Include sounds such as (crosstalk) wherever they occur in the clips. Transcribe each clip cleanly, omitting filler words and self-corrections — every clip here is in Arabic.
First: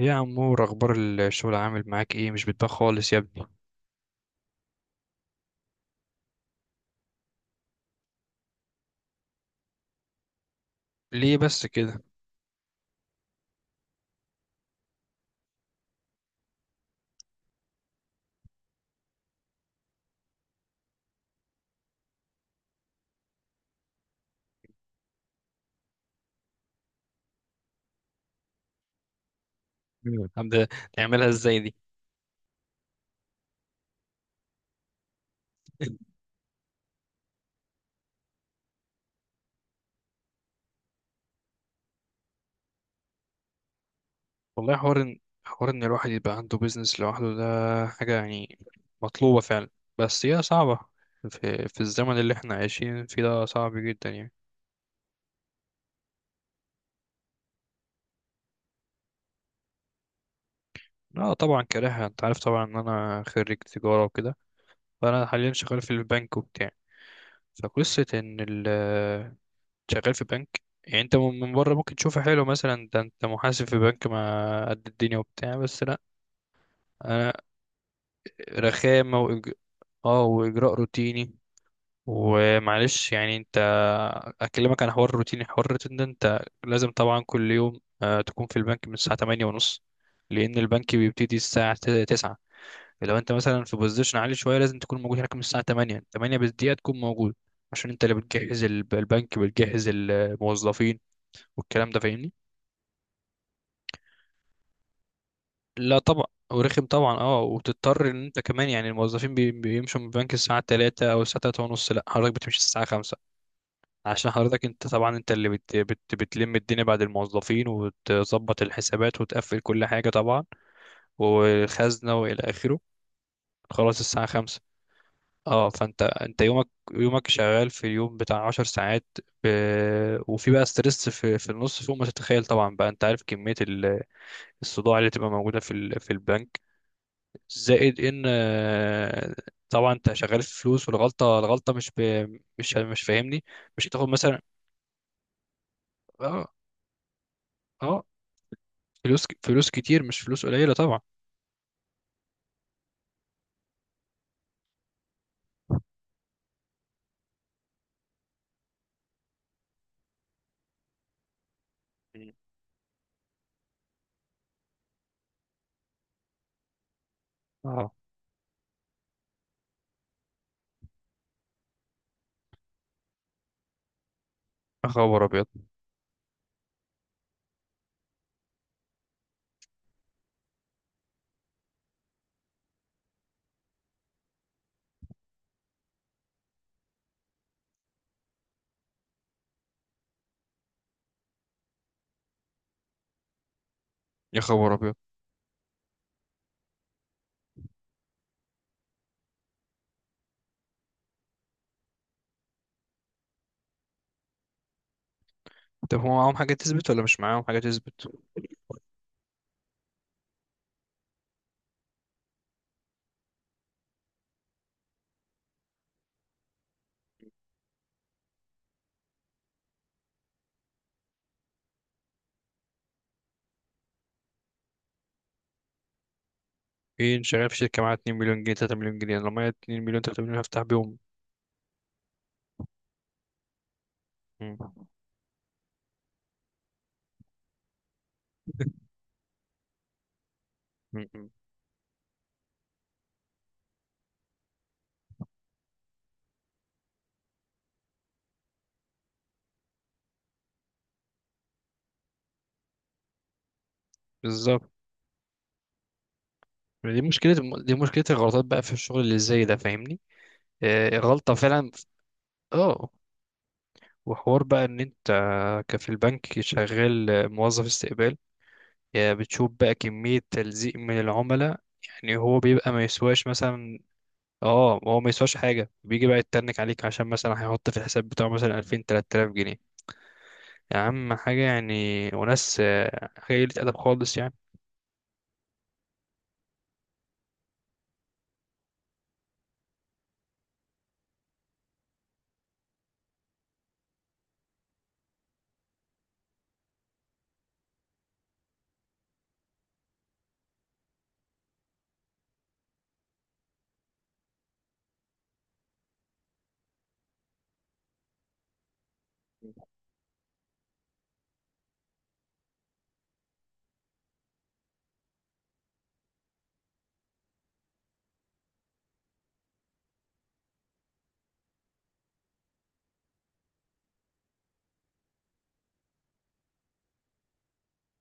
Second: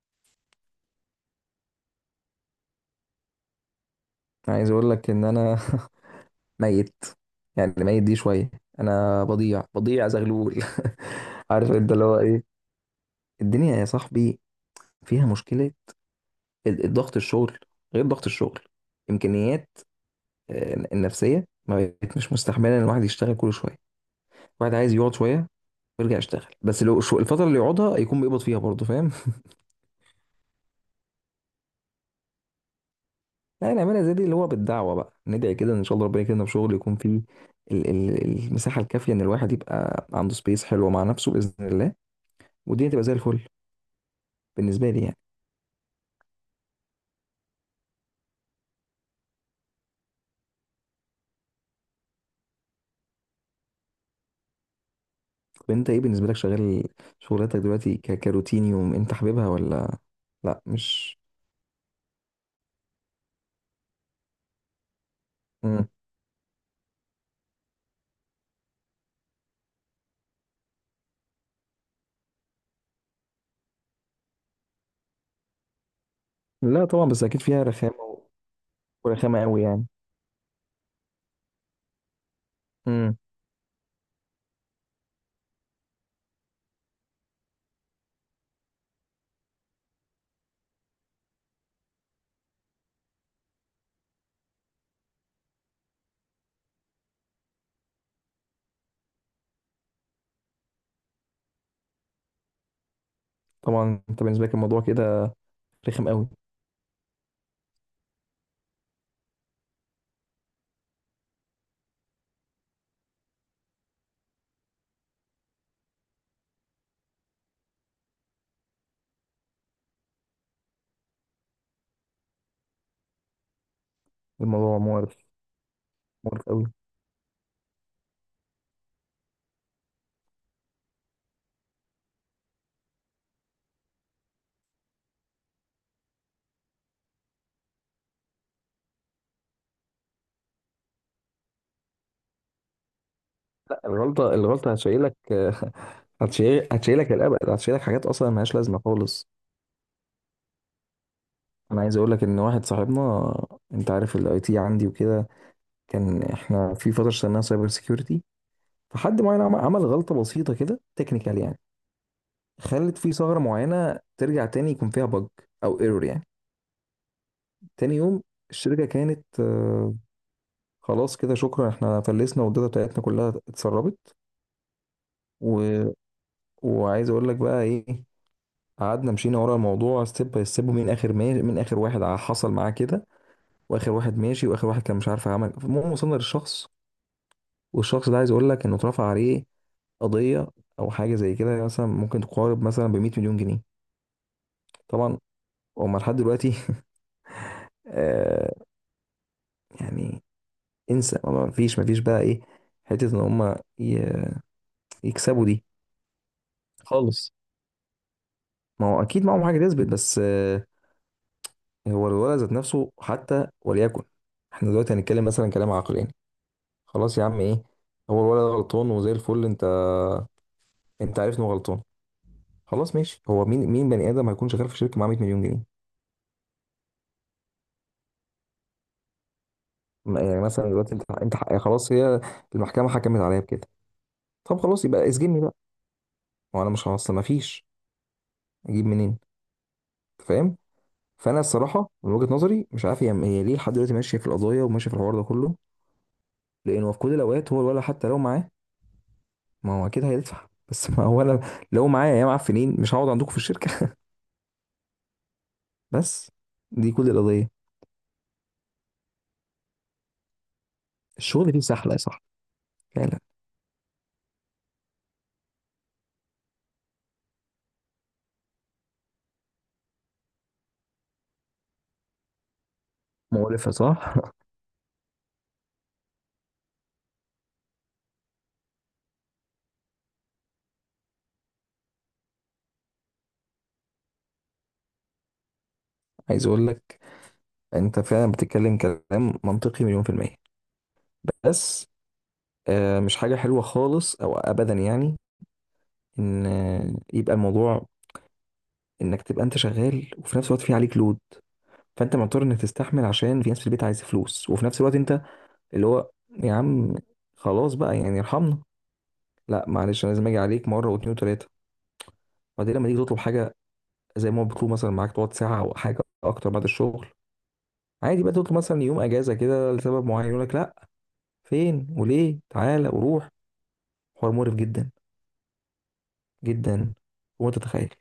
إيه يا عمور، اخبار الشغل؟ عامل معاك ايه؟ مش بتبان خالص يا ابني، عايز اقول لك ان انا (laughs) ميت. يعني ميت دي شويه. انا بضيع بضيع زغلول. ليه (laughs) بس عارف انت كده؟ اللي هو ايه. الدنيا يا صاحبي فيها مشكله، الضغط الشغل غير ضغط الشغل، امكانيات. النفسيه ما بقت مش مستحمله ان الواحد يشتغل كل شويه. الواحد عايز يقعد شويه ويرجع يشتغل، بس لو الفتره اللي يقعدها يكون بيقبض فيها برضه، فاهم. مم. نعملها ازاي دي؟ (laughs) يعني نعملها زي دي اللي هو بالدعوه، بقى ندعي كده ان شاء الله ربنا يكرمنا بشغل يكون فيه المساحه الكافيه، ان الواحد يبقى عنده سبيس حلوه مع نفسه باذن الله، والدنيا تبقى زي الفل، والله بالنسبه لي حوار يعني. إن- حوار ان الواحد يبقى عنده بيزنس لوحده ده، حاجة يعني مطلوبة فعلا، بس هي صعبة في الزمن اللي احنا عايشين فيه، ده صعب جدا يعني. طب انت ايه، بالنسبه لك شغال شغلتك دلوقتي كروتين يوم انت حاببها ولا لا مش. اه طبعا كارهها، انت عارف طبعا ان انا خريج تجارة وكده، فانا حاليا شغال مم. في البنك وبتاع. فقصة ان شغال في بنك، يعني انت من بره ممكن تشوفه حلو، مثلا ده انت محاسب في بنك ما قد الدنيا وبتاع، بس لا. لا طبعا، بس انا اكيد فيها رخامه رخامه ورخامه قوي يعني. اه واجراء روتيني، ومعلش مم. يعني انت، اكلمك عن حوار روتيني. حوار الروتين ده، انت لازم طبعا كل يوم تكون في البنك من الساعه 8 ونص، لان البنك بيبتدي الساعه 9. لو انت مثلا في بوزيشن عالي شويه، لازم تكون موجود هناك من الساعه 8، 8 بالدقيقه تكون موجود، عشان انت اللي بتجهز البنك بتجهز الموظفين والكلام ده، فاهمني؟ طبعا انت بالنسبه لك الموضوع كده لا رخم طبعا، قوي. ورخم طبعا. اه، وتضطر ان انت كمان، يعني الموظفين بيمشوا من البنك الساعه 3 او الساعه 3 ونص، لا حضرتك بتمشي الساعه 5، عشان حضرتك انت طبعا، انت اللي بت بت بتلم الدنيا بعد الموظفين، وتظبط الحسابات وتقفل كل حاجه طبعا، والخزنه والى اخره. خلاص الساعه 5. الموضوع مقرف، اه، فانت مقرف قوي. يومك شغال في اليوم بتاع 10 ساعات. وفي بقى ستريس في النص، فوق ما تتخيل طبعا. بقى انت عارف كميه الصداع اللي تبقى موجوده في البنك، زائد ان طبعا انت شغال في فلوس، والغلطه الغلطه مش فاهمني، مش هتاخد الغلطه مثلا. الغلطه هتشيلك. (laughs) اه، هتشيلك الابد، هتشيلك اه، حاجات اصلا ملهاش لازمه فلوس خالص. فلوس كتير، مش فلوس قليله طبعا. انا عايز اقول لك ان واحد صاحبنا، انت عارف الاي تي عندي وكده، كان احنا في فتره اشتغلناها سايبر سيكيورتي. فحد معين عمل غلطة بسيطة كده تكنيكال يعني، مم. خلت في ثغرة معينة ترجع تاني يكون فيها بج أو ايرور يعني. اه. تاني يوم الشركة كانت، خلاص كده شكرا، احنا فلسنا والداتا بتاعتنا كلها اتسربت يا خبر ابيض! و... وعايز اقول لك بقى ايه، قعدنا مشينا ورا الموضوع ستيب باي ستيب، من اخر ما... من اخر واحد حصل معاه كده، واخر واحد ماشي واخر واحد كان مش عارف عمل. المهم وصلنا للشخص، والشخص ده عايز اقول لك انه اترفع عليه قضية او حاجة زي كده، مثلا ممكن تقارب مثلا ب 100 مليون جنيه. يا خبر ابيض! طبعا، وهم لحد دلوقتي (laughs) آه يعني انسى، ما فيش ما فيش بقى ايه، حته ان هم يكسبوا دي طب هو معاهم حاجه تثبت ولا مش خالص. معاهم حاجه تثبت؟ ما هو اكيد معاهم حاجه تثبت، بس هو الولد ذات نفسه حتى وليكن. احنا دلوقتي هنتكلم مثلا كلام عقلاني يعني. خلاص يا عم ايه، هو الولد ده غلطان وزي الفل، انت عارف انه غلطان، خلاص ماشي. هو مين مين بني ادم هيكون شغال في شركه معاه 100 مليون جنيه؟ ايه، شغال في شركه معاها 2 مليون جنيه، 3 مليون جنيه؟ أنا لو معايا 2 مليون، 3 مليون، يعني هفتح مثلا دلوقتي بيهم. انت خلاص، هي المحكمه حكمت عليا بكده، مم. طب خلاص يبقى اسجني بقى وانا مش هوصل، ما فيش، اجيب منين؟ أنت فاهم. مم. مم. فانا الصراحه من وجهه نظري مش عارف هي ليه لحد دلوقتي ماشيه في القضايا وماشيه في الحوار ده كله. لانه في كل الاوقات هو الولد حتى لو معاه، ما هو اكيد هيدفع، (laughs) بس ما هو انا لو معايا يا معفنين مش هقعد عندكم في الشركه. بالظبط. (laughs) بس دي دي كل مشكله، القضيه. دي مشكله الغلطات بقى في الشغل اللي زي ده، فاهمني؟ آه، غلطه الشغل فيه فعلا. سحله يا صاحبي اه. فعلا. وحوار بقى ان انت كفي البنك شغال موظف استقبال، يا بتشوف بقى كمية تلزيق من العملاء، يعني هو بيبقى ما يسواش مقرفه مثلا، صح. اه، هو ما يسواش حاجة، بيجي بقى يتنك عليك عشان مثلا هيحط في الحساب بتاعه مثلا 2000 3000 جنيه، يا عم حاجة يعني. وناس حاجة قلة أدب خالص يعني. (laughs) عايز اقول لك، انت فعلا بتتكلم كلام منطقي مليون في الميه، بس مش حاجه حلوه خالص او ابدا يعني، ان يبقى الموضوع انك تبقى انت شغال وفي نفس الوقت في عليك لود، فانت مضطر انك تستحمل عشان في ناس في البيت عايزه فلوس، وفي نفس الوقت انت اللي هو يا عم خلاص بقى يعني ارحمنا. لا معلش انا لازم اجي عليك مره واتنين وتلاته، وبعدين لما تيجي تطلب حاجه زي ما هو بيطلب مثلا معاك تقعد ساعه او حاجه اكتر بعد الشغل عادي، بقى تطلب مثلا يوم اجازه كده لسبب معين يقول لك لا، فين وليه، تعالى وروح. حوار مقرف جدا جدا. وانت تتخيل.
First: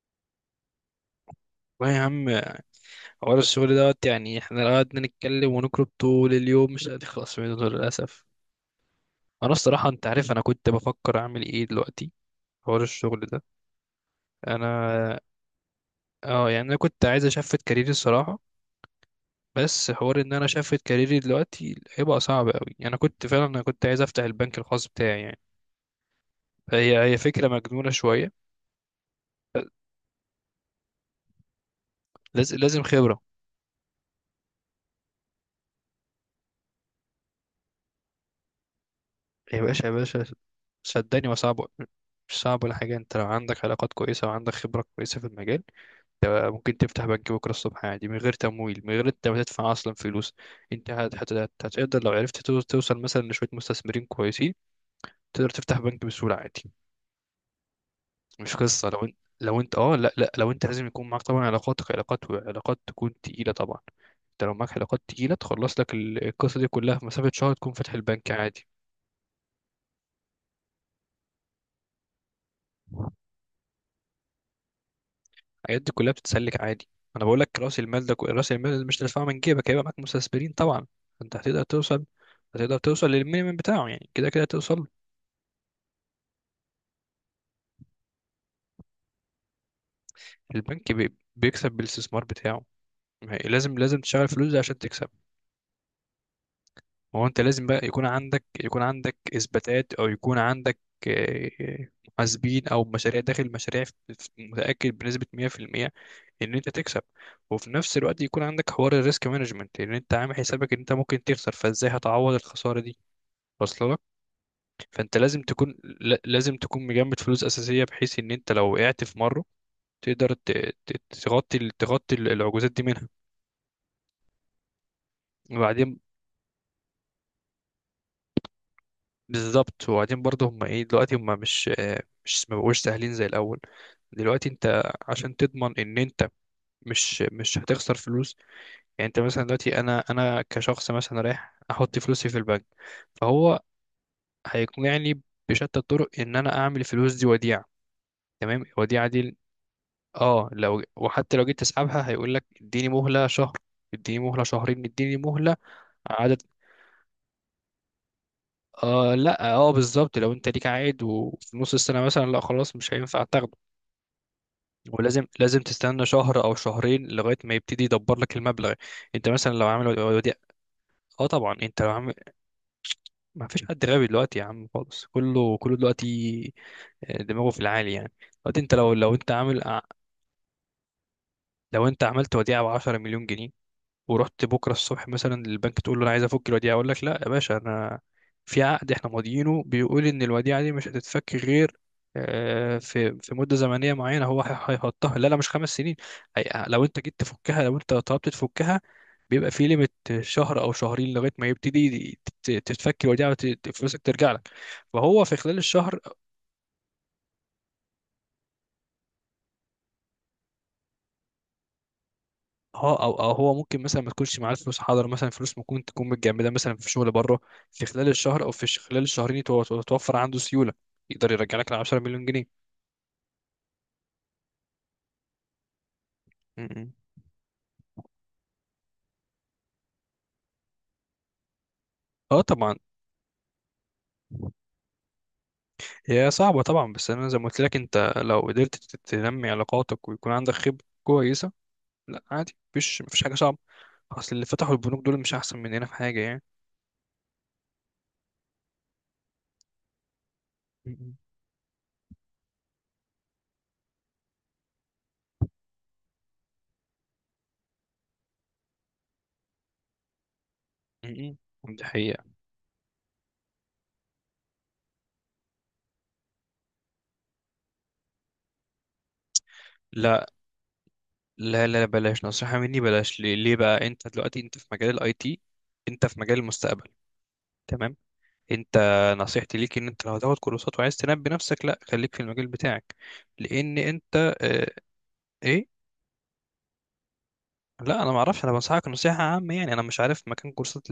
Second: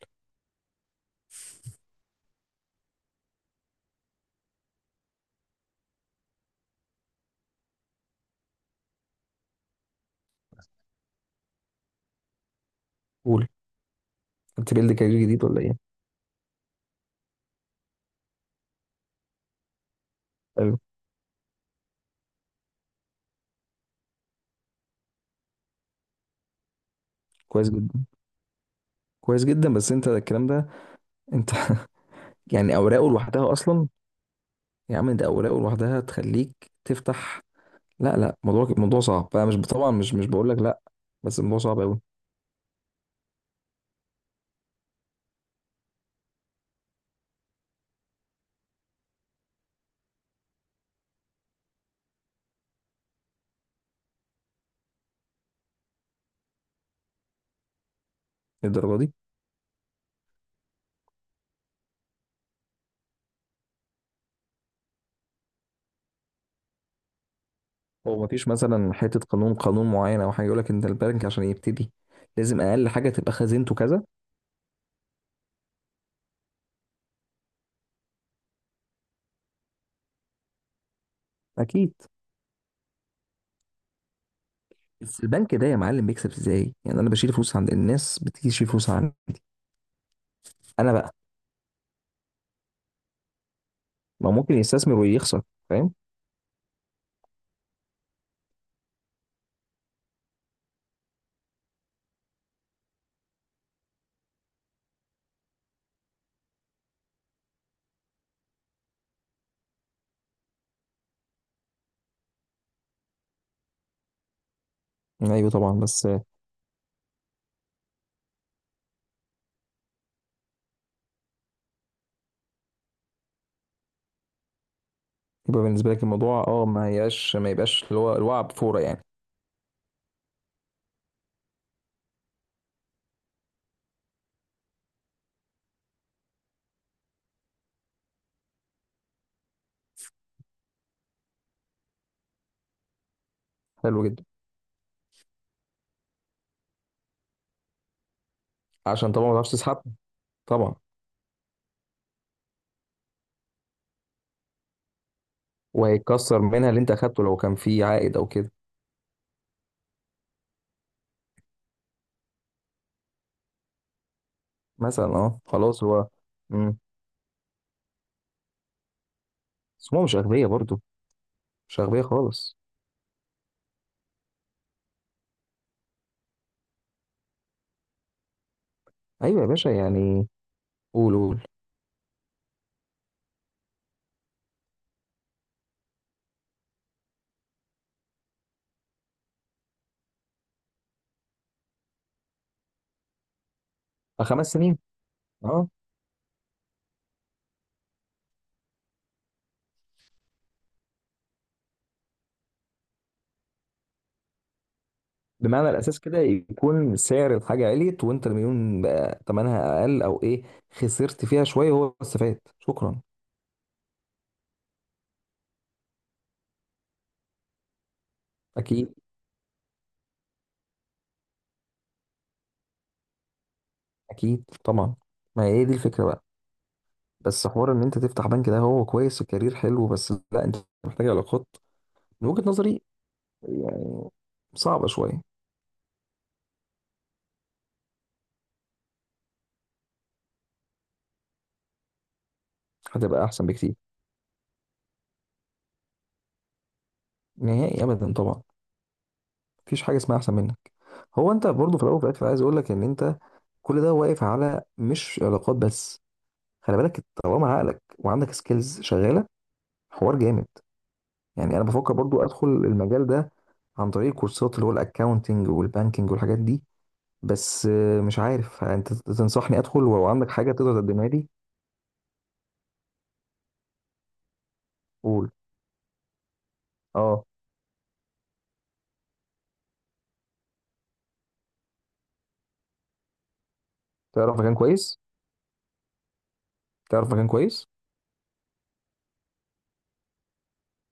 والله يا عم، حوار الشغل دوت. يعني احنا لو قعدنا نتكلم ونكرب طول اليوم، مش هنخلص منه للأسف. أنا الصراحة، أنت عارف أنا كنت بفكر أعمل إيه دلوقتي؟ حوار الشغل ده. قول. انت بيلد انا، كارير جديد ولا ايه؟ اه يعني انا كنت عايز اشفت كاريري الصراحه، بس حوار ان انا اشفت ايوه كاريري دلوقتي هيبقى صعب قوي. انا كنت فعلا، انا كنت عايز افتح البنك الخاص بتاعي يعني، فهي فكره كويس مجنونه جدا، شويه. كويس جدا، بس انت الكلام ده، انت (laughs) لازم يعني لازم اوراقه خبره. لوحدها اصلا. يا عم ده أوراق لوحدها تخليك تفتح. لا لا، موضوع موضوع صعب، فأنا مش يا باشا، يا طبعا، مش باشا، مش بقول لك لا، صدقني بس الموضوع وصعب. صعب أوي. مش صعب ولا حاجه، انت لو عندك علاقات كويسه وعندك خبره كويسه في المجال، انت ممكن تفتح بنك بكره الصبح عادي، من غير تمويل، من غير انت ما تدفع اصلا فلوس. انت هتقدر لو عرفت توصل مثلا لشويه مستثمرين كويسين، تقدر تفتح بنك بسهوله عادي. مش قصة لو للدرجة دي؟ انت لو انت اه لا لا لو انت لازم يكون معاك طبعا علاقاتك، علاقات علاقات تكون تقيلة طبعا. انت لو معاك علاقات تقيلة، تخلص لك القصة دي كلها في مسافة شهر، تكون فاتح هو البنك مفيش عادي. مثلا حتة قانون، قانون معين أو حاجة يقول لك أنت البنك عشان يبتدي لازم أقل حاجة تبقى خزينته كذا؟ الحاجات دي كلها بتتسلك عادي. انا بقول لك، راس المال ده راس المال اللي مش تدفعه من جيبك، هيبقى معاك مستثمرين طبعا. انت هتقدر أكيد. توصل، هتقدر توصل للمينيمم بتاعه، يعني كده كده توصل. بس البنك ده يا معلم بيكسب إزاي؟ يعني أنا بشيل فلوس عند الناس بتيجي تشيل فلوس عندي، البنك أنا بقى بيكسب بالاستثمار بتاعه، ما هي- لازم لازم تشغل ما فلوس ممكن دي عشان يستثمر تكسب. ويخسر، فاهم؟ ما هو انت لازم بقى يكون عندك، اثباتات او يكون عندك آه، محاسبين او مشاريع داخل مشاريع متاكد بنسبه 100% ان انت تكسب، وفي نفس الوقت يكون عندك حوار الريسك مانجمنت، لان انت عامل حسابك ان انت ممكن تخسر، فازاي هتعوض الخساره دي واصله لك؟ فانت لازم أيوه طبعا، تكون، بس لازم تكون مجمد فلوس اساسيه، بحيث ان انت لو وقعت في مره تقدر تغطي العجوزات دي منها. يبقى بالنسبة وبعدين، لك الموضوع ما يبقاش ما يبقاش اللي هو الوعي بفورة يعني. بالظبط. وبعدين برضه هم ايه دلوقتي، هم مش ما بقوش سهلين زي الاول. دلوقتي انت عشان تضمن ان انت مش هتخسر فلوس، يعني انت مثلا دلوقتي، انا كشخص مثلا رايح احط فلوسي في البنك، فهو حلو جدا، هيقنعني بشتى الطرق ان انا اعمل الفلوس دي وديعة. تمام. الوديعة عشان طبعا ما دي، تعرفش تسحب. اه، طبعا، لو، وحتى لو جيت تسحبها، هيقول لك: اديني مهلة شهر، اديني مهلة شهرين، اديني مهلة. وهيتكسر عدد. منها اللي انت اخدته لو كان فيه عائد او كده. آه، لا، اه، بالظبط. لو انت ليك عائد وفي نص السنة مثلا، لا خلاص مش هينفع تاخده. مثلا ولازم اه لازم خلاص تستنى هو، شهر او امم شهرين لغايه ما يبتدي يدبر لك المبلغ. انت مثلا لو بس عامل هم مش وديعه، اغبياء برضه، اه طبعا مش انت لو اغبياء عامل. خالص. (sniffs) ما فيش حد غبي دلوقتي يا عم خالص. كله كله دلوقتي دماغه في العالي يعني. دلوقتي انت لو انت ايوه يا عامل باشا يعني، قول قول. لو انت عملت وديعه ب 10 مليون جنيه، ورحت بكره الصبح مثلا للبنك تقول له: انا عايز افك الوديعه، اقول لك: لا يا باشا، انا في عقد احنا ماضيينه بيقول ان الوديعه دي مش هتتفك غير في مده زمنيه آه، معينه. هو خمس سنين هيحطها لا لا، مش خمس اه. سنين. لو انت جيت تفكها، لو انت طلبت تفكها، بيبقى في ليميت شهر او شهرين لغايه ما يبتدي تتفك الوديعه وفلوسك ترجع لك. فهو في خلال بمعنى الاساس الشهر، كده يكون سعر الحاجه عليت، وانت المليون بقى ثمنها اقل او ايه، خسرت فيها شويه هو استفاد شكرا. اه، او هو ممكن مثلا ما تكونش معاه الفلوس، حاضر، مثلا فلوس ممكن تكون متجمده مثلا في شغل بره، في خلال الشهر او في اكيد. خلال الشهرين يتوفر عنده سيوله، يقدر يرجع لك ال 10 مليون جنيه. اكيد طبعا. ما هي دي الفكره بقى. م- م. بس حوار ان انت تفتح بنك ده هو كويس وكارير حلو، بس لا، انت محتاج علاقات، من اه وجهه طبعا. نظري يعني. صعبه شويه. هي صعبه طبعا، بس انا زي ما قلت لك، انت لو قدرت تنمي علاقاتك ويكون عندك خبره كويسه، لا عادي مفيش هتبقى حاجه احسن صعبه. بكتير. اصل اللي فتحوا البنوك دول مش احسن مننا في حاجه يعني. نهائي ابدا طبعا، مفيش حاجه اسمها احسن منك. م- م. هو انت برضو في الاول وفي الاخر عايز اقول لك ان انت كل ده واقف على مش علاقات بس، خلي بالك طالما عقلك وعندك سكيلز شغاله، حوار جامد. م- يعني انا م. دي بفكر برضو حقيقه. ادخل المجال ده عن طريق كورسات اللي هو الاكاونتنج والبانكينج والحاجات دي، بس مش عارف انت تنصحني ادخل ولو لا عندك حاجه تقدر تقدمها لي. لا لا، بلاش نصيحه مني، بلاش. ليه ليه بقى، انت دلوقتي انت في مجال الاي قول. تي، انت في مجال المستقبل. اه، تمام. انت، نصيحتي ليك ان انت لو هتاخد كورسات وعايز تنمي نفسك، لا، خليك في المجال بتاعك، لان انت تعرف مكان اه. كويس؟ ايه. تعرف مكان كويس؟ لا انا ما اعرفش، انا بنصحك نصيحه عامه يعني، انا مش عارف مكان كورسات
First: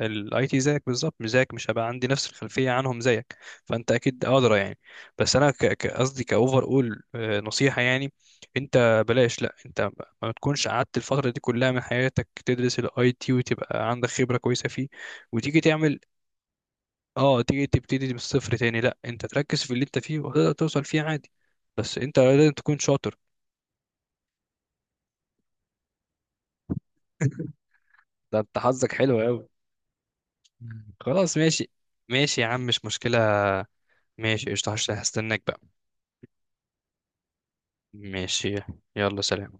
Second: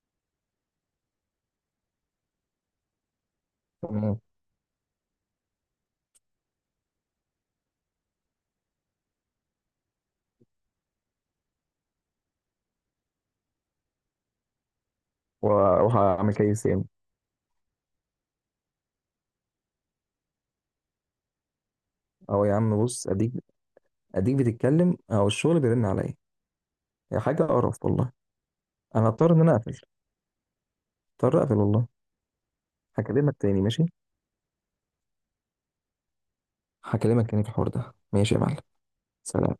الاي تي زيك بالظبط، مش زيك، مش هبقى عندي نفس الخلفيه عنهم زيك، فانت تمام. اكيد ادرى يعني. بس انا قصدي كاوفر اول نصيحه يعني. انت بلاش، لا انت ما تكونش قعدت الفتره دي كلها من حياتك تدرس الاي تي وتبقى عندك خبره كويسه فيه وتيجي تعمل وهعمل كيس يعني. اه، تيجي تبتدي من الصفر تاني. لا، انت تركز في اللي انت فيه وتقدر توصل فيه عادي، بس انت اه لازم يا تكون عم بص، شاطر. اديك بتتكلم او الشغل بيرن عليا، هي حاجه (laughs) قرف والله. ده انت حظك انا حلو اضطر ان قوي. انا اقفل، خلاص اضطر اقفل ماشي. والله. ماشي يا عم، مش مشكلة. هكلمك تاني، ماشي. ماشي قشطة، هستناك بقى. هكلمك تاني في الحوار ده، ماشي يا ماشي. معلم. يلا سلام. سلام.